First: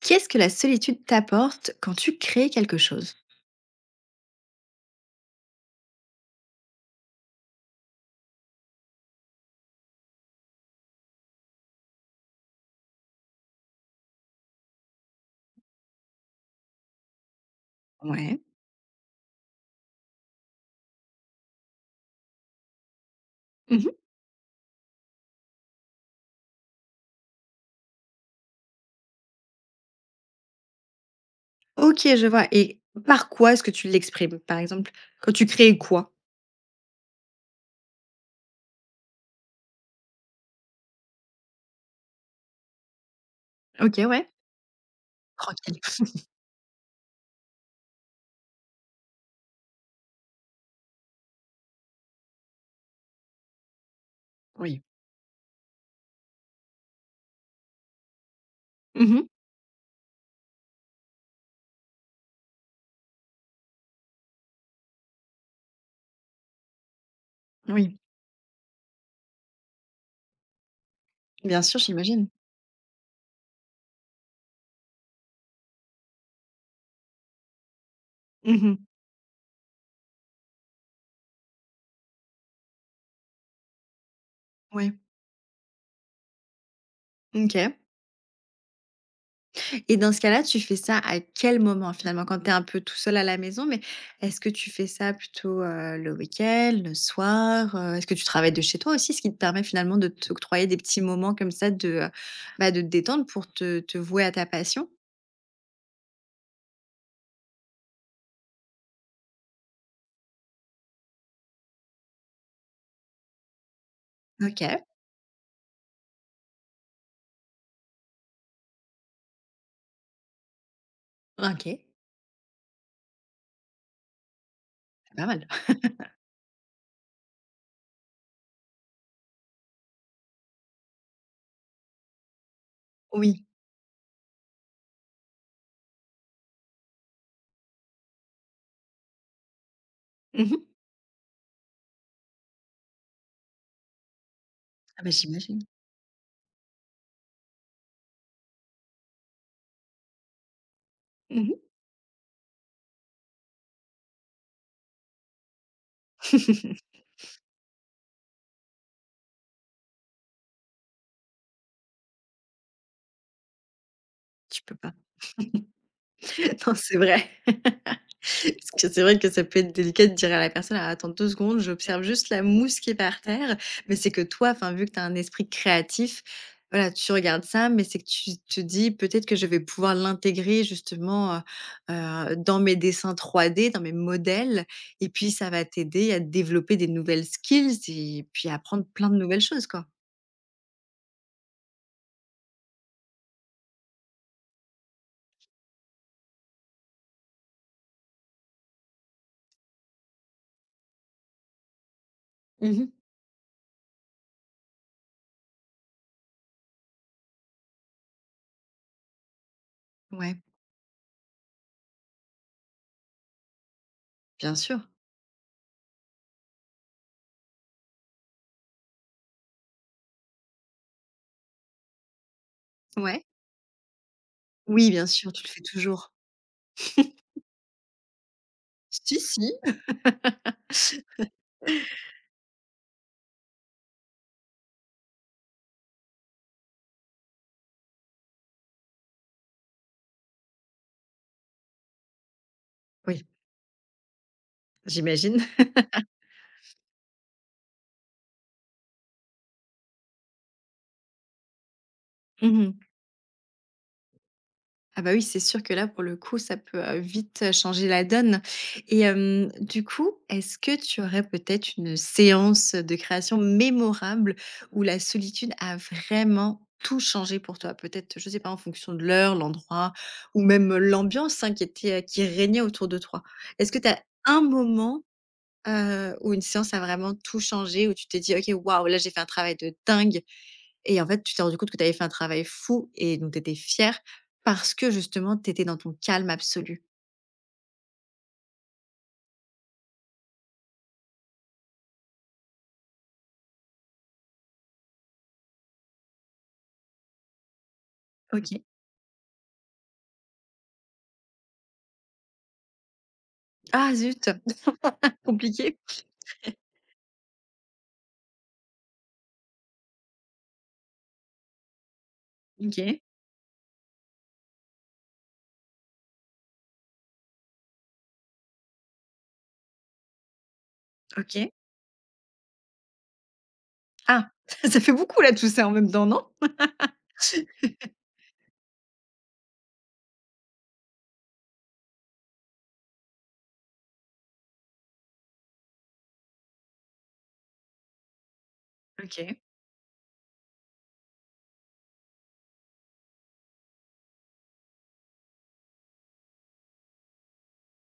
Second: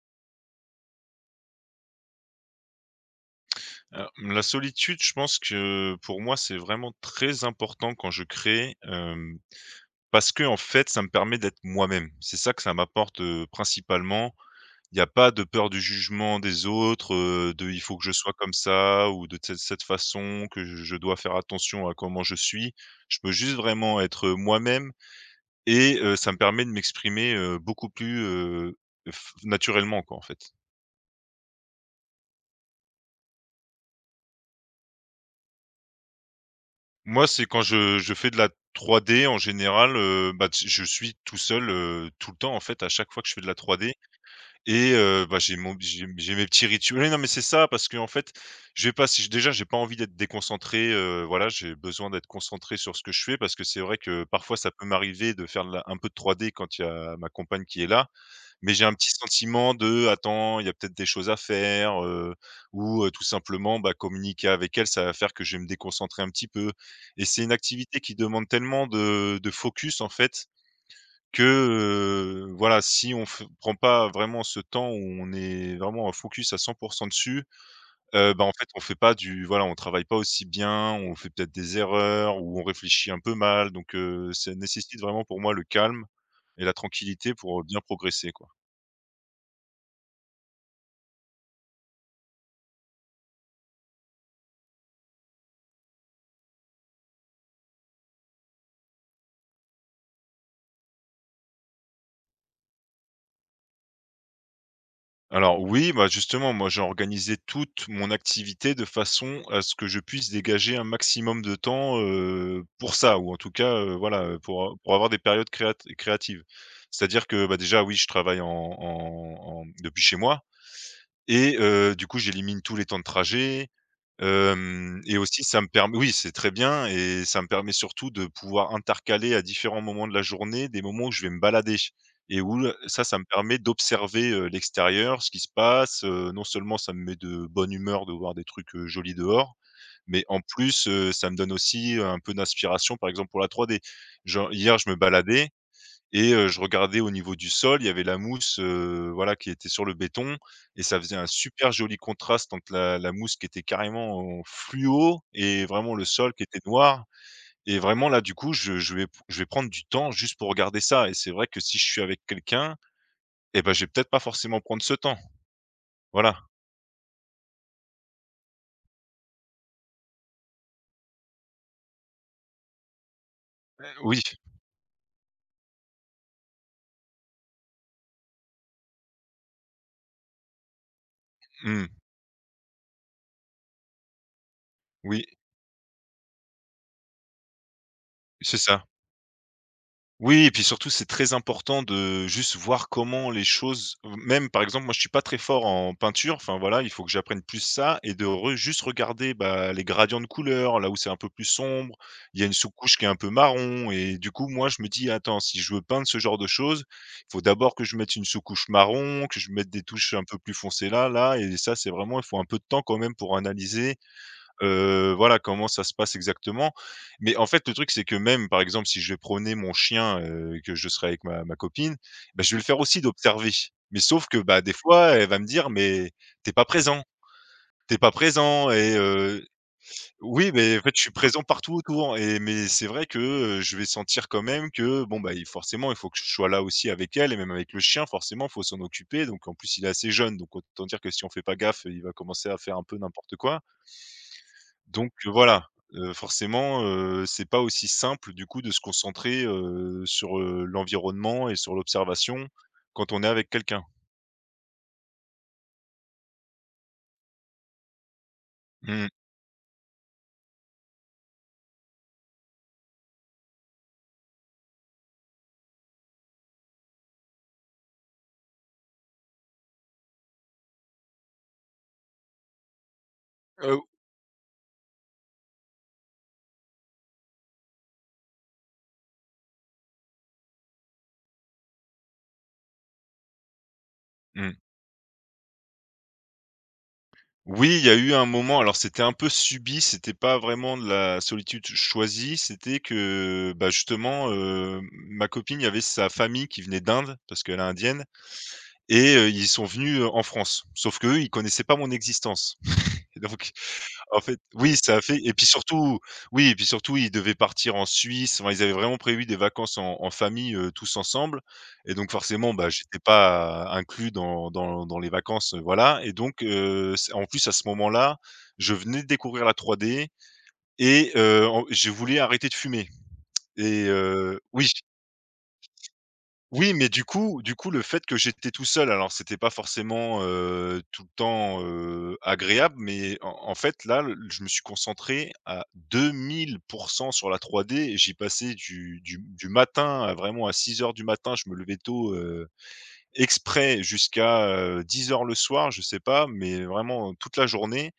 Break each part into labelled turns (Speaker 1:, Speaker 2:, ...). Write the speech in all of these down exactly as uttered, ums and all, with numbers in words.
Speaker 1: Qu'est-ce que la solitude t'apporte quand tu crées quelque chose?
Speaker 2: Heu, la solitude, je pense que pour moi, c'est vraiment très important quand je crée, hem, parce que en fait, ça me permet d'être moi-même. C'est ça que ça m'apporte, heu, principalement. Il n'y a pas de peur du jugement des autres, heu, de il faut que je sois
Speaker 1: Ouais.
Speaker 2: comme ça ou de cette cette façon, que je je dois faire attention à comment je suis. Je peux juste
Speaker 1: Mmh.
Speaker 2: vraiment être moi-même et heu, ça me permet de m'exprimer, heu, beaucoup plus, heu, f naturellement quoi, en fait.
Speaker 1: OK, je vois. Et par quoi est-ce que tu l'exprimes? Par exemple, quand tu crées quoi?
Speaker 2: Moi, c'est quand je je fais de la trois d en général, heu, bah, tu je suis tout seul, heu, tout le temps en fait, à chaque fois que je fais de la trois d
Speaker 1: OK, ouais.
Speaker 2: et heu, bah, j'ai mon
Speaker 1: Tranquille.
Speaker 2: j'ai j'ai mes petits rituels oui, non, mais c'est ça parce que en fait, je vais pas si déjà j'ai pas envie d'être déconcentré, heu, voilà, j'ai besoin d'être concentré sur ce que je fais parce que c'est vrai que parfois ça
Speaker 1: Oui.
Speaker 2: peut m'arriver de faire de la un peu de trois d quand il y a ma compagne qui est là mais j'ai un petit
Speaker 1: Mmh.
Speaker 2: sentiment de: «Attends, il y a peut-être des choses à faire», heu, ou heu, tout simplement, bah, communiquer avec elle, ça va faire que je vais me déconcentrer un petit peu et c'est une
Speaker 1: Oui,
Speaker 2: activité qui demande tellement de de focus, en fait, que,
Speaker 1: bien sûr, j'imagine.
Speaker 2: heu, voilà, si on f prend pas vraiment ce temps où on est vraiment en focus à cent dessus, heu, bah, en
Speaker 1: Mmh
Speaker 2: fait,
Speaker 1: mh.
Speaker 2: on fait pas du voilà, on travaille pas aussi bien, on fait peut-être des erreurs ou on réfléchit un peu mal donc heu, ça
Speaker 1: Ouais.
Speaker 2: nécessite vraiment pour moi le calme et la tranquillité pour
Speaker 1: OK.
Speaker 2: bien progresser, quoi.
Speaker 1: Et dans ce cas-là, tu fais ça à quel moment finalement? Quand tu es un peu tout seul à la maison, mais est-ce que tu fais ça plutôt, heu, le week-end, le soir? Heu, est-ce que tu travailles de chez toi aussi? Ce qui te permet finalement de t'octroyer des petits moments comme ça de, heu, bah, de te détendre pour te te vouer à ta passion?
Speaker 2: Alors oui, bah, justement, moi j'ai organisé toute mon activité de façon à ce que je puisse dégager un maximum de temps, heu, pour ça ou en tout cas, heu, voilà, heu, pour a
Speaker 1: OK.
Speaker 2: pour avoir des périodes créat créatives. C'est-à-dire que, bah, déjà oui, je travaille en en en depuis chez moi et
Speaker 1: OK,
Speaker 2: heu, du coup j'élimine tous les temps de trajet. Hem
Speaker 1: c'est
Speaker 2: Et
Speaker 1: pas
Speaker 2: aussi
Speaker 1: mal.
Speaker 2: ça me permet oui, c'est très bien, et ça me permet surtout de pouvoir intercaler à différents moments de la journée, des moments où je vais me balader et où là ça, ça me
Speaker 1: Oui.
Speaker 2: permet d'observer, heu, l'extérieur, ce qui se passe. Heu, non seulement ça me met de bonne humeur de voir des trucs, heu, jolis dehors, mais en
Speaker 1: Mmh.
Speaker 2: plus, heu, ça me donne aussi un peu d'inspiration, par exemple, pour la trois d. Genre hier, je me
Speaker 1: Ah bah,
Speaker 2: baladais
Speaker 1: j'imagine.
Speaker 2: et heu, je regardais au niveau du sol, il y avait la mousse, heu, voilà, qui était sur le béton, et ça faisait un
Speaker 1: Mmh.
Speaker 2: super joli contraste entre la la mousse qui était carrément en fluo et vraiment le sol qui était noir, et vraiment là, du coup, je je vais je vais prendre du temps juste pour regarder ça. Et c'est vrai que si je suis avec quelqu'un, eh ben, je vais peut-être pas forcément
Speaker 1: Tu peux
Speaker 2: prendre
Speaker 1: pas.
Speaker 2: ce temps. Voilà.
Speaker 1: Non, c'est vrai. Parce que c'est vrai que ça peut être délicat de dire à la personne: «Alors attends deux secondes, j'observe juste la mousse qui est par terre». Mais c'est
Speaker 2: Oui.
Speaker 1: que toi, enfin, vu que tu as un esprit créatif, voilà, tu regardes ça, mais c'est que tu te dis: «Peut-être que je vais pouvoir l'intégrer justement, heu
Speaker 2: Mmh.
Speaker 1: heu, dans mes dessins trois D, dans mes modèles», et
Speaker 2: Oui,
Speaker 1: puis ça va t'aider à développer des nouvelles skills et puis à
Speaker 2: c'est
Speaker 1: apprendre
Speaker 2: ça.
Speaker 1: plein de nouvelles choses, quoi.
Speaker 2: Oui, et puis surtout, c'est très important de juste voir comment les choses, même par exemple, moi je suis pas très fort en peinture, enfin voilà, il faut que j'apprenne plus ça, et de re juste regarder, bah, les gradients de couleurs, là où c'est un peu plus sombre, il y a une
Speaker 1: Mmh.
Speaker 2: sous-couche qui est un peu marron et du coup, moi je me dis: «Attends, si je veux peindre ce genre de choses, il faut d'abord que je mette une sous-couche marron, que je mette des touches un peu
Speaker 1: Ouais,
Speaker 2: plus foncées là, là», et ça, c'est vraiment, il faut un peu de temps quand même pour analyser.
Speaker 1: bien sûr.
Speaker 2: Heu, voilà, comment ça se passe exactement. Mais en fait, le truc, c'est que même, par exemple, si je vais promener mon chien, heu, et que je serai avec ma ma copine, bah, je vais le faire aussi
Speaker 1: Ouais.
Speaker 2: d'observer. Mais sauf que, bah, des
Speaker 1: Oui, bien
Speaker 2: fois, elle
Speaker 1: sûr,
Speaker 2: va
Speaker 1: tu
Speaker 2: me
Speaker 1: le fais
Speaker 2: dire: «Mais
Speaker 1: toujours.
Speaker 2: t'es pas présent, t'es pas présent», et
Speaker 1: Si,
Speaker 2: heu,
Speaker 1: si.
Speaker 2: oui, mais en fait, je suis présent partout autour. Et mais c'est vrai que, heu, je vais sentir quand même que, bon, bah, il forcément, il faut que je sois là aussi avec elle, et même avec le chien, forcément, il faut s'en occuper. Donc en plus, il est assez jeune, donc autant dire que si on fait pas gaffe, il va commencer à faire un peu
Speaker 1: Oui,
Speaker 2: n'importe quoi. Donc heu,
Speaker 1: j'imagine.
Speaker 2: voilà, heu, forcément, heu, c'est pas aussi simple du coup de se concentrer, heu, sur, heu, l'environnement et sur l'observation
Speaker 1: Mmh.
Speaker 2: quand on est avec quelqu'un.
Speaker 1: Ah bah oui, c'est sûr que là, pour le coup, ça peut heu, vite, heu, changer la donne. Et
Speaker 2: Mmh.
Speaker 1: hem, du coup, est-ce que tu aurais peut-être une séance de création mémorable où la solitude a vraiment tout changé pour toi? Peut-être, je ne sais pas, en fonction de l'heure, l'endroit ou même l'ambiance, hein, qui était, heu, qui régnait autour de toi. Est-ce que
Speaker 2: Heu,
Speaker 1: tu as un moment Heu, où une séance a vraiment tout changé, où tu t'es dit: «OK, waouh, là, j'ai fait un travail de dingue» et en fait, tu t'es rendu compte que tu avais fait un travail fou et donc tu étais fière
Speaker 2: mmh.
Speaker 1: parce que justement, tu étais dans ton calme absolu.
Speaker 2: Oui, il y a eu un moment, alors c'était un peu subi, c'était pas vraiment de la solitude choisie, c'était que, bah, justement, heu, ma copine, il y avait sa famille qui venait d'Inde, parce qu'elle est indienne,
Speaker 1: OK.
Speaker 2: et heu, ils sont venus, heu, en France. Sauf qu'eux, ils connaissaient pas mon existence et donc.
Speaker 1: Ah
Speaker 2: En
Speaker 1: zut!
Speaker 2: fait, oui, ça a fait, et puis
Speaker 1: Compliqué.
Speaker 2: surtout, oui, et puis surtout, ils devaient partir en Suisse, enfin, ils avaient vraiment prévu des vacances en en famille, heu, tous ensemble, et donc forcément, bah, j'étais
Speaker 1: OK.
Speaker 2: pas inclus dans dans dans les vacances, heu, voilà, et donc heu, c en plus, à ce moment-là, je venais de découvrir la trois d, et heu,
Speaker 1: OK.
Speaker 2: en je voulais arrêter de fumer, et
Speaker 1: Ah,
Speaker 2: heu oui.
Speaker 1: ça fait beaucoup là, tout ça en même temps, non?
Speaker 2: Oui, mais du coup du coup, le fait que j'étais tout seul, alors c'était pas forcément, heu, tout le temps, heu, agréable, mais en en fait, là, le je me suis concentré à deux mille pour cent sur la trois d, et j'ai passé du du
Speaker 1: OK.
Speaker 2: du matin, à vraiment à six heures du matin, je me levais tôt, heu, exprès, jusqu'à, euh, dix heures le soir, je sais pas, mais vraiment euh, toute la journée.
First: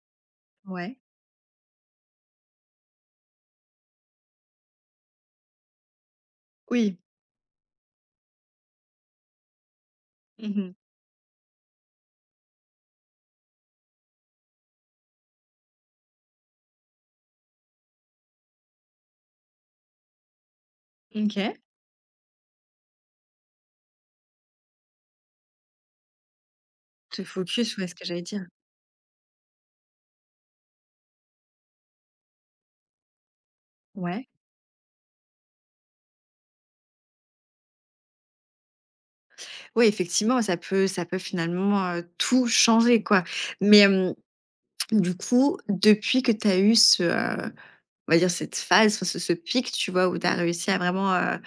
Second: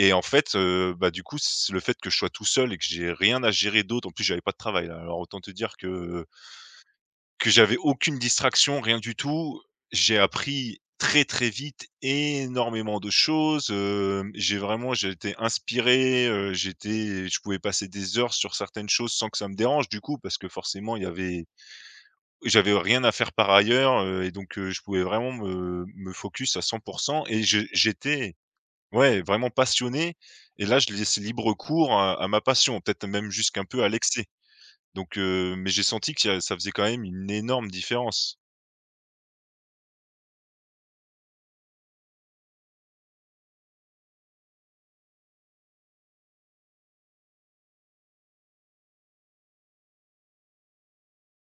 Speaker 2: Et en fait, heu,
Speaker 1: Ouais.
Speaker 2: bah, du coup, c le fait que je sois tout seul et que j'ai rien à gérer d'autre, en plus, j'avais pas de travail, là, alors autant te dire que
Speaker 1: Oui.
Speaker 2: que j'avais aucune distraction, rien du tout. J'ai
Speaker 1: Mmh.
Speaker 2: appris très, très vite énormément de choses, hem, j'ai vraiment j'étais inspiré, heu, j'étais je pouvais passer des heures sur certaines choses sans que ça me dérange du coup, parce que forcément il y avait
Speaker 1: OK.
Speaker 2: j'avais rien à faire par ailleurs, heu et donc heu, je pouvais vraiment me me focus à cent,
Speaker 1: Te
Speaker 2: et je
Speaker 1: focus, ouais, ce que j'allais
Speaker 2: j'étais,
Speaker 1: dire.
Speaker 2: ouais, vraiment passionné, et là, je laissais libre cours à à ma passion, peut-être même jusqu'un peu à l'excès.
Speaker 1: Ouais.
Speaker 2: Donc heu, mais j'ai senti que ça ça faisait quand même une énorme différence.
Speaker 1: Oui, effectivement, ça peut ça peut finalement, heu, tout changer, quoi. Mais, hem. Du coup, depuis que tu as eu ce, heu, on va dire cette phase, enfin ce ce pic, tu vois? Où tu as réussi à vraiment, heu,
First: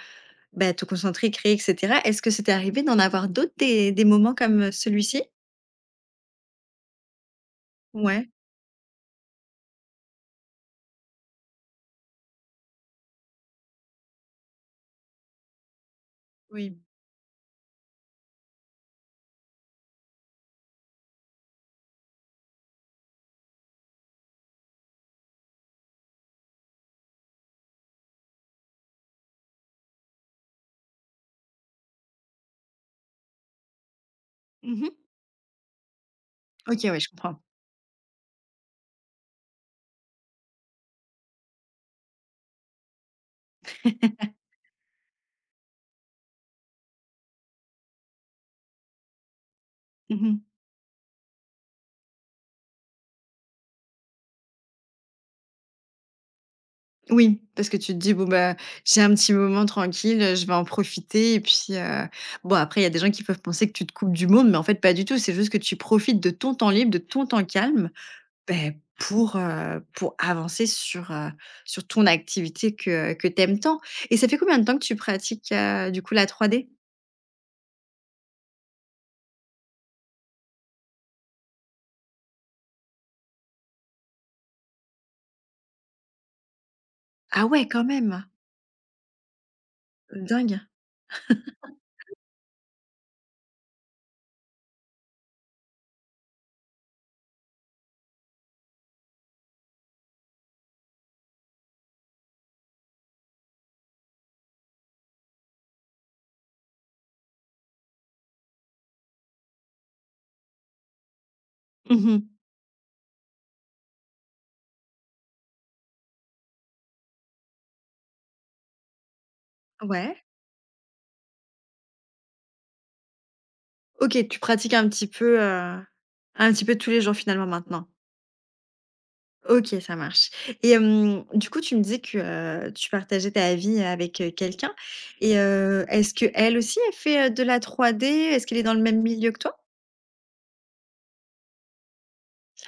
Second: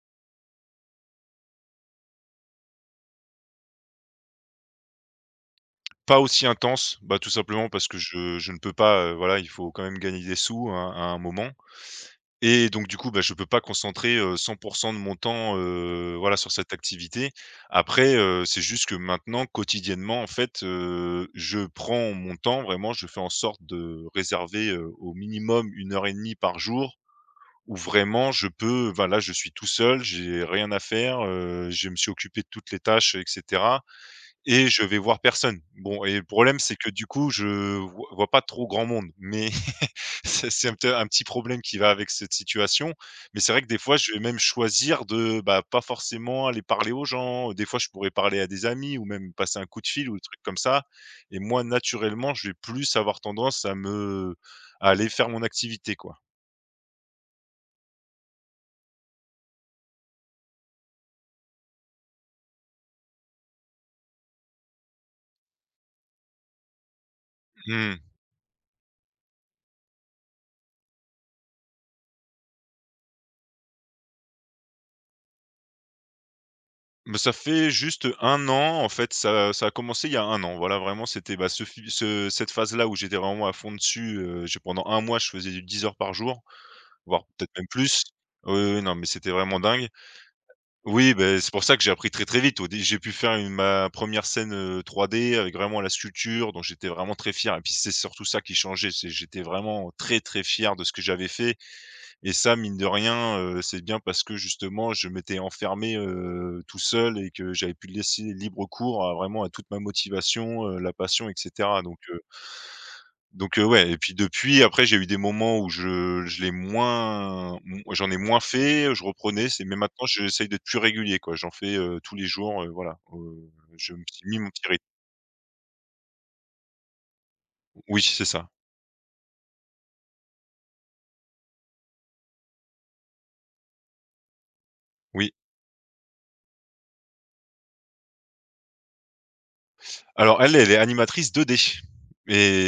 Speaker 1: bah, te concentrer, créer et cetera. Est-ce que c'était arrivé d'en avoir d'autres des des moments comme celui-ci?
Speaker 2: Pas aussi intense, bah, tout simplement parce que
Speaker 1: Ouais,
Speaker 2: je je ne peux pas, heu, voilà, il faut quand même gagner des sous à à un moment, et donc du coup, bah, je peux pas concentrer, heu, cent de mon temps, heu, voilà, sur cette
Speaker 1: oui.
Speaker 2: activité. Après, heu, c'est juste que maintenant quotidiennement, en fait, heu, je prends mon temps vraiment, je fais en sorte de réserver, heu, au minimum une heure et demie par jour, où vraiment je peux, voilà, je suis tout seul, j'ai rien à faire, heu, je me suis occupé de toutes les tâches, et cetera. Et je
Speaker 1: Mmh.
Speaker 2: vais voir personne. Bon, et le problème, c'est
Speaker 1: OK,
Speaker 2: que
Speaker 1: ouais,
Speaker 2: du
Speaker 1: je
Speaker 2: coup,
Speaker 1: comprends.
Speaker 2: je voi vois pas trop grand monde, mais c'est c'est un p un petit problème qui va avec cette situation. Mais c'est vrai que des fois, je vais même choisir de, bah, pas forcément aller parler aux gens. Des fois, je pourrais parler à des amis ou même passer un coup de fil ou des
Speaker 1: Mmh.
Speaker 2: trucs comme ça. Et moi, naturellement, je vais plus avoir tendance à me à aller faire mon activité, quoi.
Speaker 1: Oui, parce que tu te dis: «Bon, bah, j'ai un petit moment tranquille, euh, je vais en profiter» et puis, heu, bon, après il y a des gens qui peuvent penser que tu te coupes du monde, mais en fait pas du tout. C'est juste que tu profites de ton temps libre, de ton temps calme.
Speaker 2: Mmh.
Speaker 1: Beh, pour, heu, pour avancer sur, heu, sur ton activité que que t'aimes tant. Et ça fait combien de temps que tu pratiques, heu, du coup, la trois d?
Speaker 2: Mais ça fait juste un an, en fait, ça ça a commencé il y a un an. Voilà, vraiment, c'était, bah, ce fi ce cette phase-là où j'étais vraiment à fond dessus, heu, j'ai pendant un mois, je faisais du dix heures par jour, voire
Speaker 1: Ah
Speaker 2: peut-être même
Speaker 1: ouais, quand
Speaker 2: plus.
Speaker 1: même!
Speaker 2: Oui, oui, oui, non, mais c'était vraiment dingue.
Speaker 1: Dingue.
Speaker 2: Oui, ben c'est pour ça que j'ai appris très, très vite. Au dé J'ai pu faire une ma première scène, heu, trois d avec vraiment la sculpture, donc j'étais vraiment très fier, et puis c'est surtout ça qui changeait, c'est j'étais vraiment très, très fier de ce que j'avais fait, et ça, mine de rien, heu, c'est bien parce que justement je m'étais enfermé, heu, tout seul, et que j'avais pu laisser libre cours à vraiment à toute ma motivation, heu, la passion, et cetera, donc
Speaker 1: Mmh.
Speaker 2: heu donc heu, ouais, et puis depuis après j'ai eu des moments où je je l'ai moins m j'en ai moins fait, je reprenais, c'est mais maintenant
Speaker 1: Ouais.
Speaker 2: j'essaye d'être plus régulier, quoi. J'en fais, heu, tous les jours, heu, voilà, heu, je me
Speaker 1: OK,
Speaker 2: suis
Speaker 1: tu
Speaker 2: mis mon petit
Speaker 1: pratiques
Speaker 2: rythme.
Speaker 1: un petit peu, heu, un petit peu tous les jours finalement maintenant?
Speaker 2: Oui, c'est ça.
Speaker 1: OK, ça marche. Et hem, du coup, tu me disais que, heu, tu partageais ta vie avec, heu, quelqu'un.
Speaker 2: Oui.
Speaker 1: Et heu, est-ce que elle aussi, elle fait, heu, de la trois d? Est-ce qu'elle est dans le même milieu que toi?
Speaker 2: Alors elle, elle est animatrice deux d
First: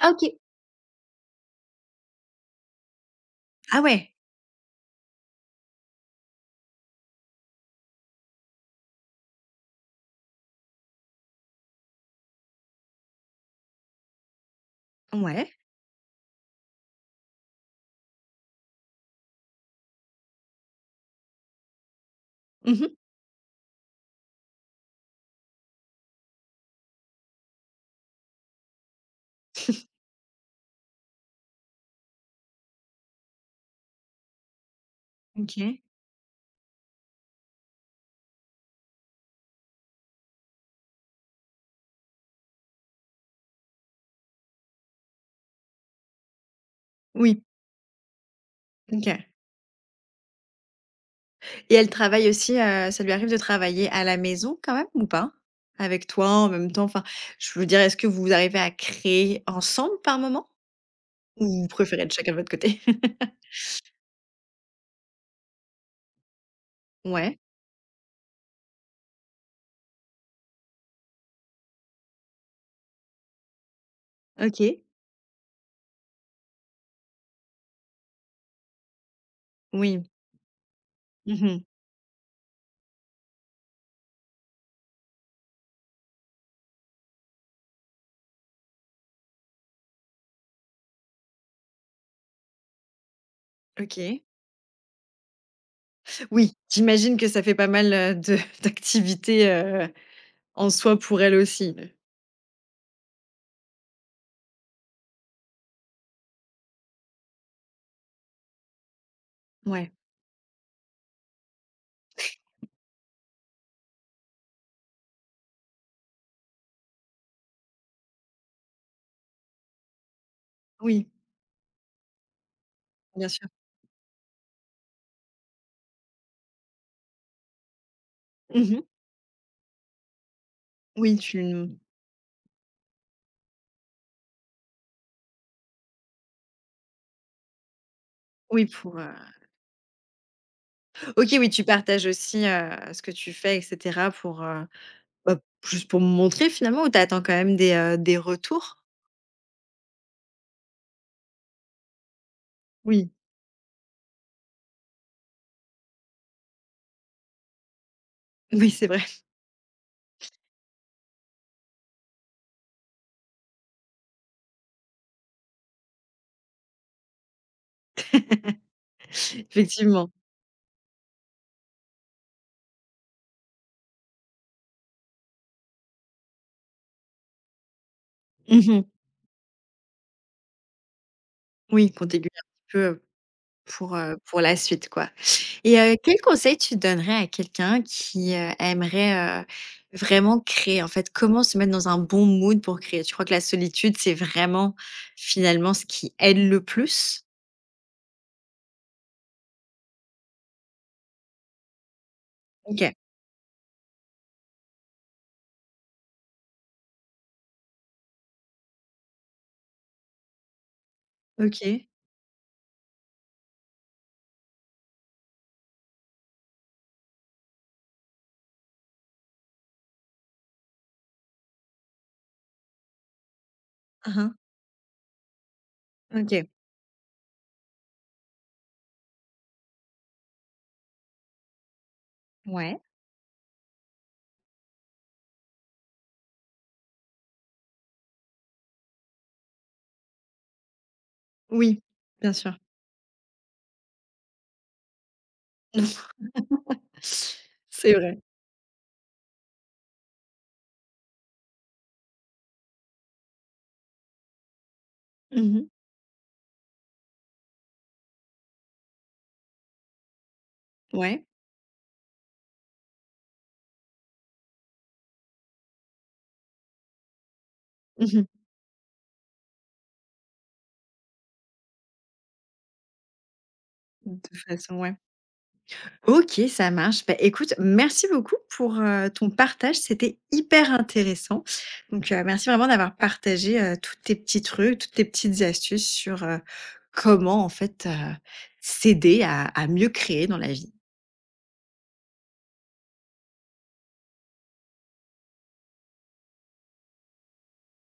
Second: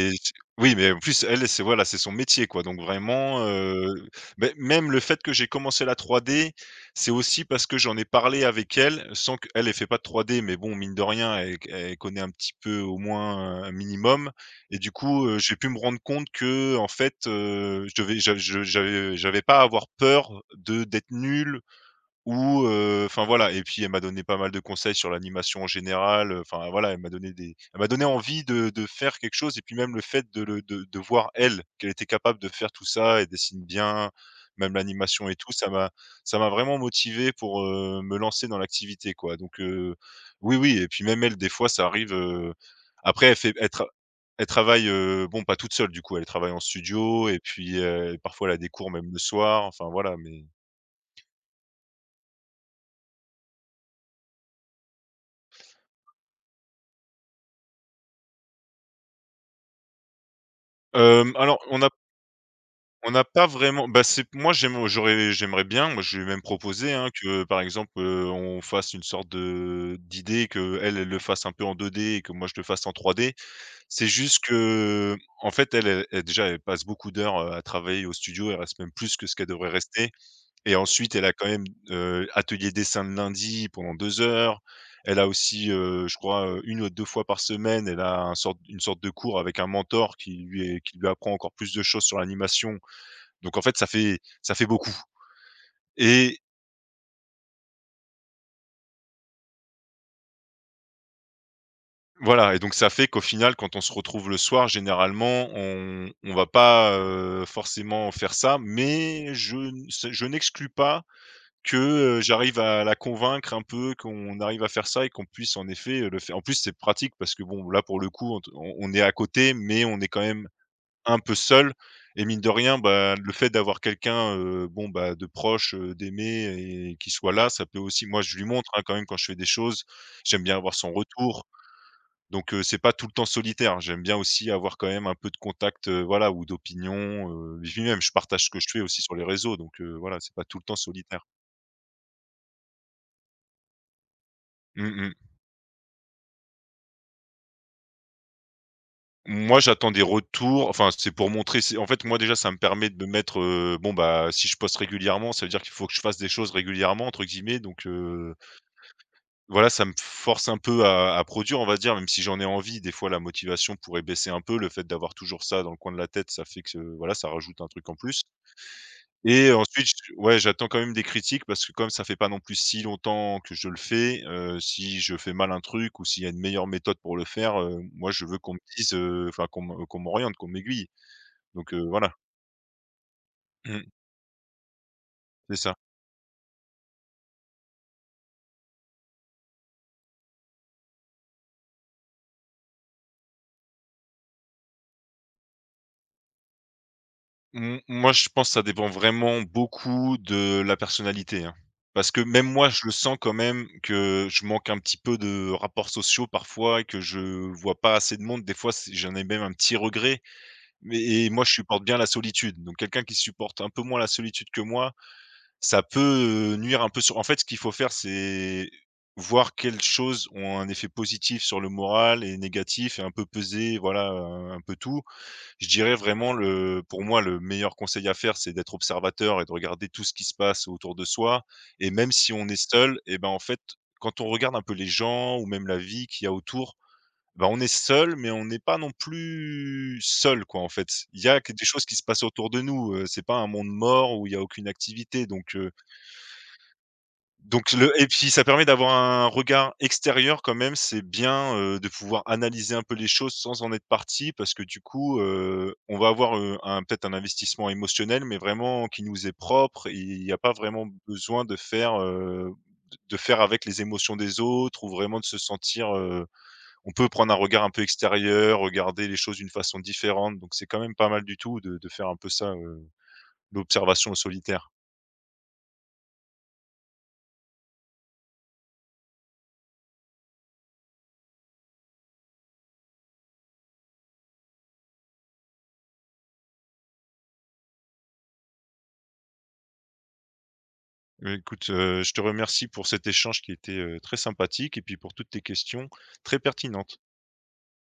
Speaker 1: Ah
Speaker 2: c
Speaker 1: OK.
Speaker 2: oui, mais en plus elle, c'est voilà, c'est son métier quoi, donc vraiment,
Speaker 1: Ah
Speaker 2: heu,
Speaker 1: ouais?
Speaker 2: beh, même le fait que j'ai commencé la trois d, c'est aussi parce que j'en ai parlé avec elle, sans qu'elle ait fait pas de trois d, mais bon, mine de rien, elle elle connaît un petit peu au moins, euh, un minimum. Et du coup, heu,
Speaker 1: Ouais.
Speaker 2: j'ai pu me rendre compte que en fait, heu, je devais je je j'avais j'avais pas à avoir peur de d'être nul, ou,
Speaker 1: Mmh.
Speaker 2: heu, enfin voilà. Et puis elle m'a donné pas mal de conseils sur l'animation en général, heu, enfin voilà, elle m'a donné des elle m'a donné envie de de faire quelque chose, et puis même le fait de le de de voir elle, qu'elle était capable de faire tout ça. Et dessine bien, même l'animation et tout, ça
Speaker 1: OK.
Speaker 2: m'a ça m'a vraiment motivé pour, heu, me lancer dans l'activité quoi, donc heu, oui, oui. Et puis même elle, des fois ça arrive, heu, après elle fait elle tra elle travaille, heu, bon, pas toute seule du coup, elle travaille en studio. Et
Speaker 1: Oui.
Speaker 2: puis, heu, parfois elle a des cours
Speaker 1: OK.
Speaker 2: même le soir, enfin voilà. Mais
Speaker 1: Et elle travaille aussi, heu, ça lui arrive de travailler à la maison quand même ou pas? Avec toi, en même temps, enfin, je veux dire, est-ce que vous arrivez à créer ensemble par moment?
Speaker 2: hem,
Speaker 1: Ou
Speaker 2: alors
Speaker 1: vous
Speaker 2: on a
Speaker 1: préférez être chacun de votre côté?
Speaker 2: on n'a pas vraiment. Bah, c'est moi, j'aime j'aurais j'aimerais bien, moi je lui ai même proposé, hein,
Speaker 1: Ouais,
Speaker 2: que par exemple, heu, on fasse une sorte de d'idée que elle elle le fasse un peu en deux d et que moi je le fasse en trois d. C'est juste
Speaker 1: OK,
Speaker 2: que, en fait elle, elle elle déjà elle passe beaucoup d'heures, heu, à travailler au studio, elle reste même plus que ce qu'elle devrait
Speaker 1: oui.
Speaker 2: rester, et ensuite elle a quand
Speaker 1: Mmh.
Speaker 2: même, heu, atelier dessin le lundi pendant deux heures. Elle a aussi, heu, je crois, heu, une ou deux fois par semaine, elle a un sorte une sorte de cours avec un mentor qui lui est qui lui apprend encore plus de choses sur l'animation. Donc en fait, ça fait
Speaker 1: OK.
Speaker 2: ça fait beaucoup. Et
Speaker 1: Oui, j'imagine que ça fait pas mal, heu, de d'activités, heu, en soi pour elle aussi.
Speaker 2: voilà. Et donc ça fait qu'au final, quand on se retrouve le soir, généralement, on on va pas, heu, forcément faire ça, mais je ne
Speaker 1: Ouais,
Speaker 2: c'est je n'exclus pas que, heu, j'arrive à la convaincre un peu, qu'on arrive à faire ça et qu'on puisse en effet, heu, le faire. En plus, c'est pratique parce que bon, là, pour le coup, on t on on est à côté, mais on est quand même
Speaker 1: oui,
Speaker 2: un peu seul, et mine de rien, bah,
Speaker 1: bien
Speaker 2: le
Speaker 1: sûr.
Speaker 2: fait d'avoir quelqu'un, heu, bon, bah, de proche, heu, d'aimer et qui soit là, ça peut aussi. Moi, je lui montre, hein,
Speaker 1: Mmh.
Speaker 2: quand même quand je fais des choses, j'aime bien avoir son
Speaker 1: Oui, tu
Speaker 2: retour, donc heu, c'est pas tout le temps solitaire, hein. J'aime bien aussi avoir quand même un peu de contact, heu, voilà, ou d'opinion, heu, et puis même je partage ce que
Speaker 1: oui,
Speaker 2: je fais
Speaker 1: pour,
Speaker 2: aussi
Speaker 1: heu.
Speaker 2: sur les réseaux, donc heu, voilà, c'est pas tout le temps solitaire.
Speaker 1: OK, oui, tu partages aussi, heu, ce que tu fais et cetera pour, heu.
Speaker 2: Mmh mh.
Speaker 1: Bah, juste pour me montrer finalement ou tu attends quand même des, heu, des retours?
Speaker 2: Moi, j'attends des retours, enfin, c'est pour montrer, c'est en fait, moi, déjà, ça me permet de
Speaker 1: Oui.
Speaker 2: me mettre, heu, bon, bah, si je poste régulièrement, ça veut dire qu'il faut que je fasse des choses régulièrement entre guillemets, donc heu
Speaker 1: Oui, c'est vrai,
Speaker 2: voilà, ça me force un peu à à produire, on va dire, même si j'en ai envie, des fois la motivation pourrait baisser un peu. Le fait d'avoir toujours ça dans le coin de la tête, ça fait que, euh, voilà, ça rajoute un truc en plus. Et ensuite, j
Speaker 1: effectivement.
Speaker 2: ouais, j'attends quand même des critiques parce que comme ça fait pas non plus si longtemps que je le fais, heu, si je fais mal un truc ou s'il y a une meilleure méthode pour le faire, heu, moi je veux qu'on me
Speaker 1: Mmh mh.
Speaker 2: dise, heu, enfin qu'on me qu'on m'oriente, qu'on m'aiguille, donc heu,
Speaker 1: Oui,
Speaker 2: voilà.
Speaker 1: contéguer un petit peu, heu, pour, heu, pour la suite, quoi.
Speaker 2: C'est ça.
Speaker 1: Et heu, quel conseil tu donnerais à quelqu'un qui, heu, aimerait, heu, vraiment créer, en fait? Comment se mettre dans un bon mood pour créer? Tu crois que la solitude, c'est vraiment, finalement, ce qui aide le plus?
Speaker 2: M Moi, je pense que ça dépend vraiment beaucoup de la personnalité, hein. Parce que même moi, je le
Speaker 1: OK.
Speaker 2: sens quand même que je manque un petit peu de rapports sociaux parfois et que je vois pas assez de monde. Des fois, c'est j'en ai même un petit regret, mais, et moi, je supporte
Speaker 1: OK.
Speaker 2: bien la solitude. Donc quelqu'un qui supporte un peu moins la solitude que moi, ça peut, heu, nuire un peu sur. En fait, ce qu'il faut faire, c'est voir quelles choses ont un effet positif sur le moral et négatif, et un peu peser, voilà,
Speaker 1: Mmh mh.
Speaker 2: heu, un peu tout. Je dirais vraiment
Speaker 1: OK.
Speaker 2: le pour moi, le meilleur conseil à faire, c'est d'être observateur et de regarder tout ce qui se passe autour de soi. Et même si on est
Speaker 1: Ouais.
Speaker 2: seul, et ben, en fait, quand on regarde un peu les gens ou même la vie qu'il y a autour, ben on est seul, mais on n'est pas non plus seul quoi, en fait. Il y a que des
Speaker 1: Oui,
Speaker 2: choses qui se passent
Speaker 1: bien
Speaker 2: autour
Speaker 1: sûr.
Speaker 2: de nous, heu, c'est pas un monde mort où il y a aucune activité, donc heu donc
Speaker 1: C'est
Speaker 2: le et
Speaker 1: vrai.
Speaker 2: puis ça permet d'avoir un regard extérieur quand même, c'est bien, heu, de pouvoir analyser un peu les choses sans en être parti, parce que du coup,
Speaker 1: Mmh mh.
Speaker 2: heu, on va avoir, heu, un peut-être un investissement émotionnel, mais vraiment qui nous est propre, et il n'y a pas vraiment
Speaker 1: Ouais.
Speaker 2: besoin de faire, heu, de faire avec les émotions des autres ou vraiment de se sentir, heu on peut prendre un regard un peu
Speaker 1: Mmh mh.
Speaker 2: extérieur, regarder les choses d'une façon différente, donc c'est quand même pas mal du tout de de faire un peu ça. L'observation
Speaker 1: De toute
Speaker 2: solitaire.
Speaker 1: façon, ouais. OK, ça marche. Bah, écoute, merci beaucoup pour, heu, ton partage, c'était hyper intéressant. Donc, heu, merci vraiment d'avoir partagé, heu, tous tes petits trucs, toutes tes petites astuces sur, heu, comment en fait, heu, s'aider à à mieux créer dans la vie.
Speaker 2: Bah, écoute, heu, je te remercie pour cet échange qui était, heu, très sympathique et puis pour toutes tes questions très pertinentes.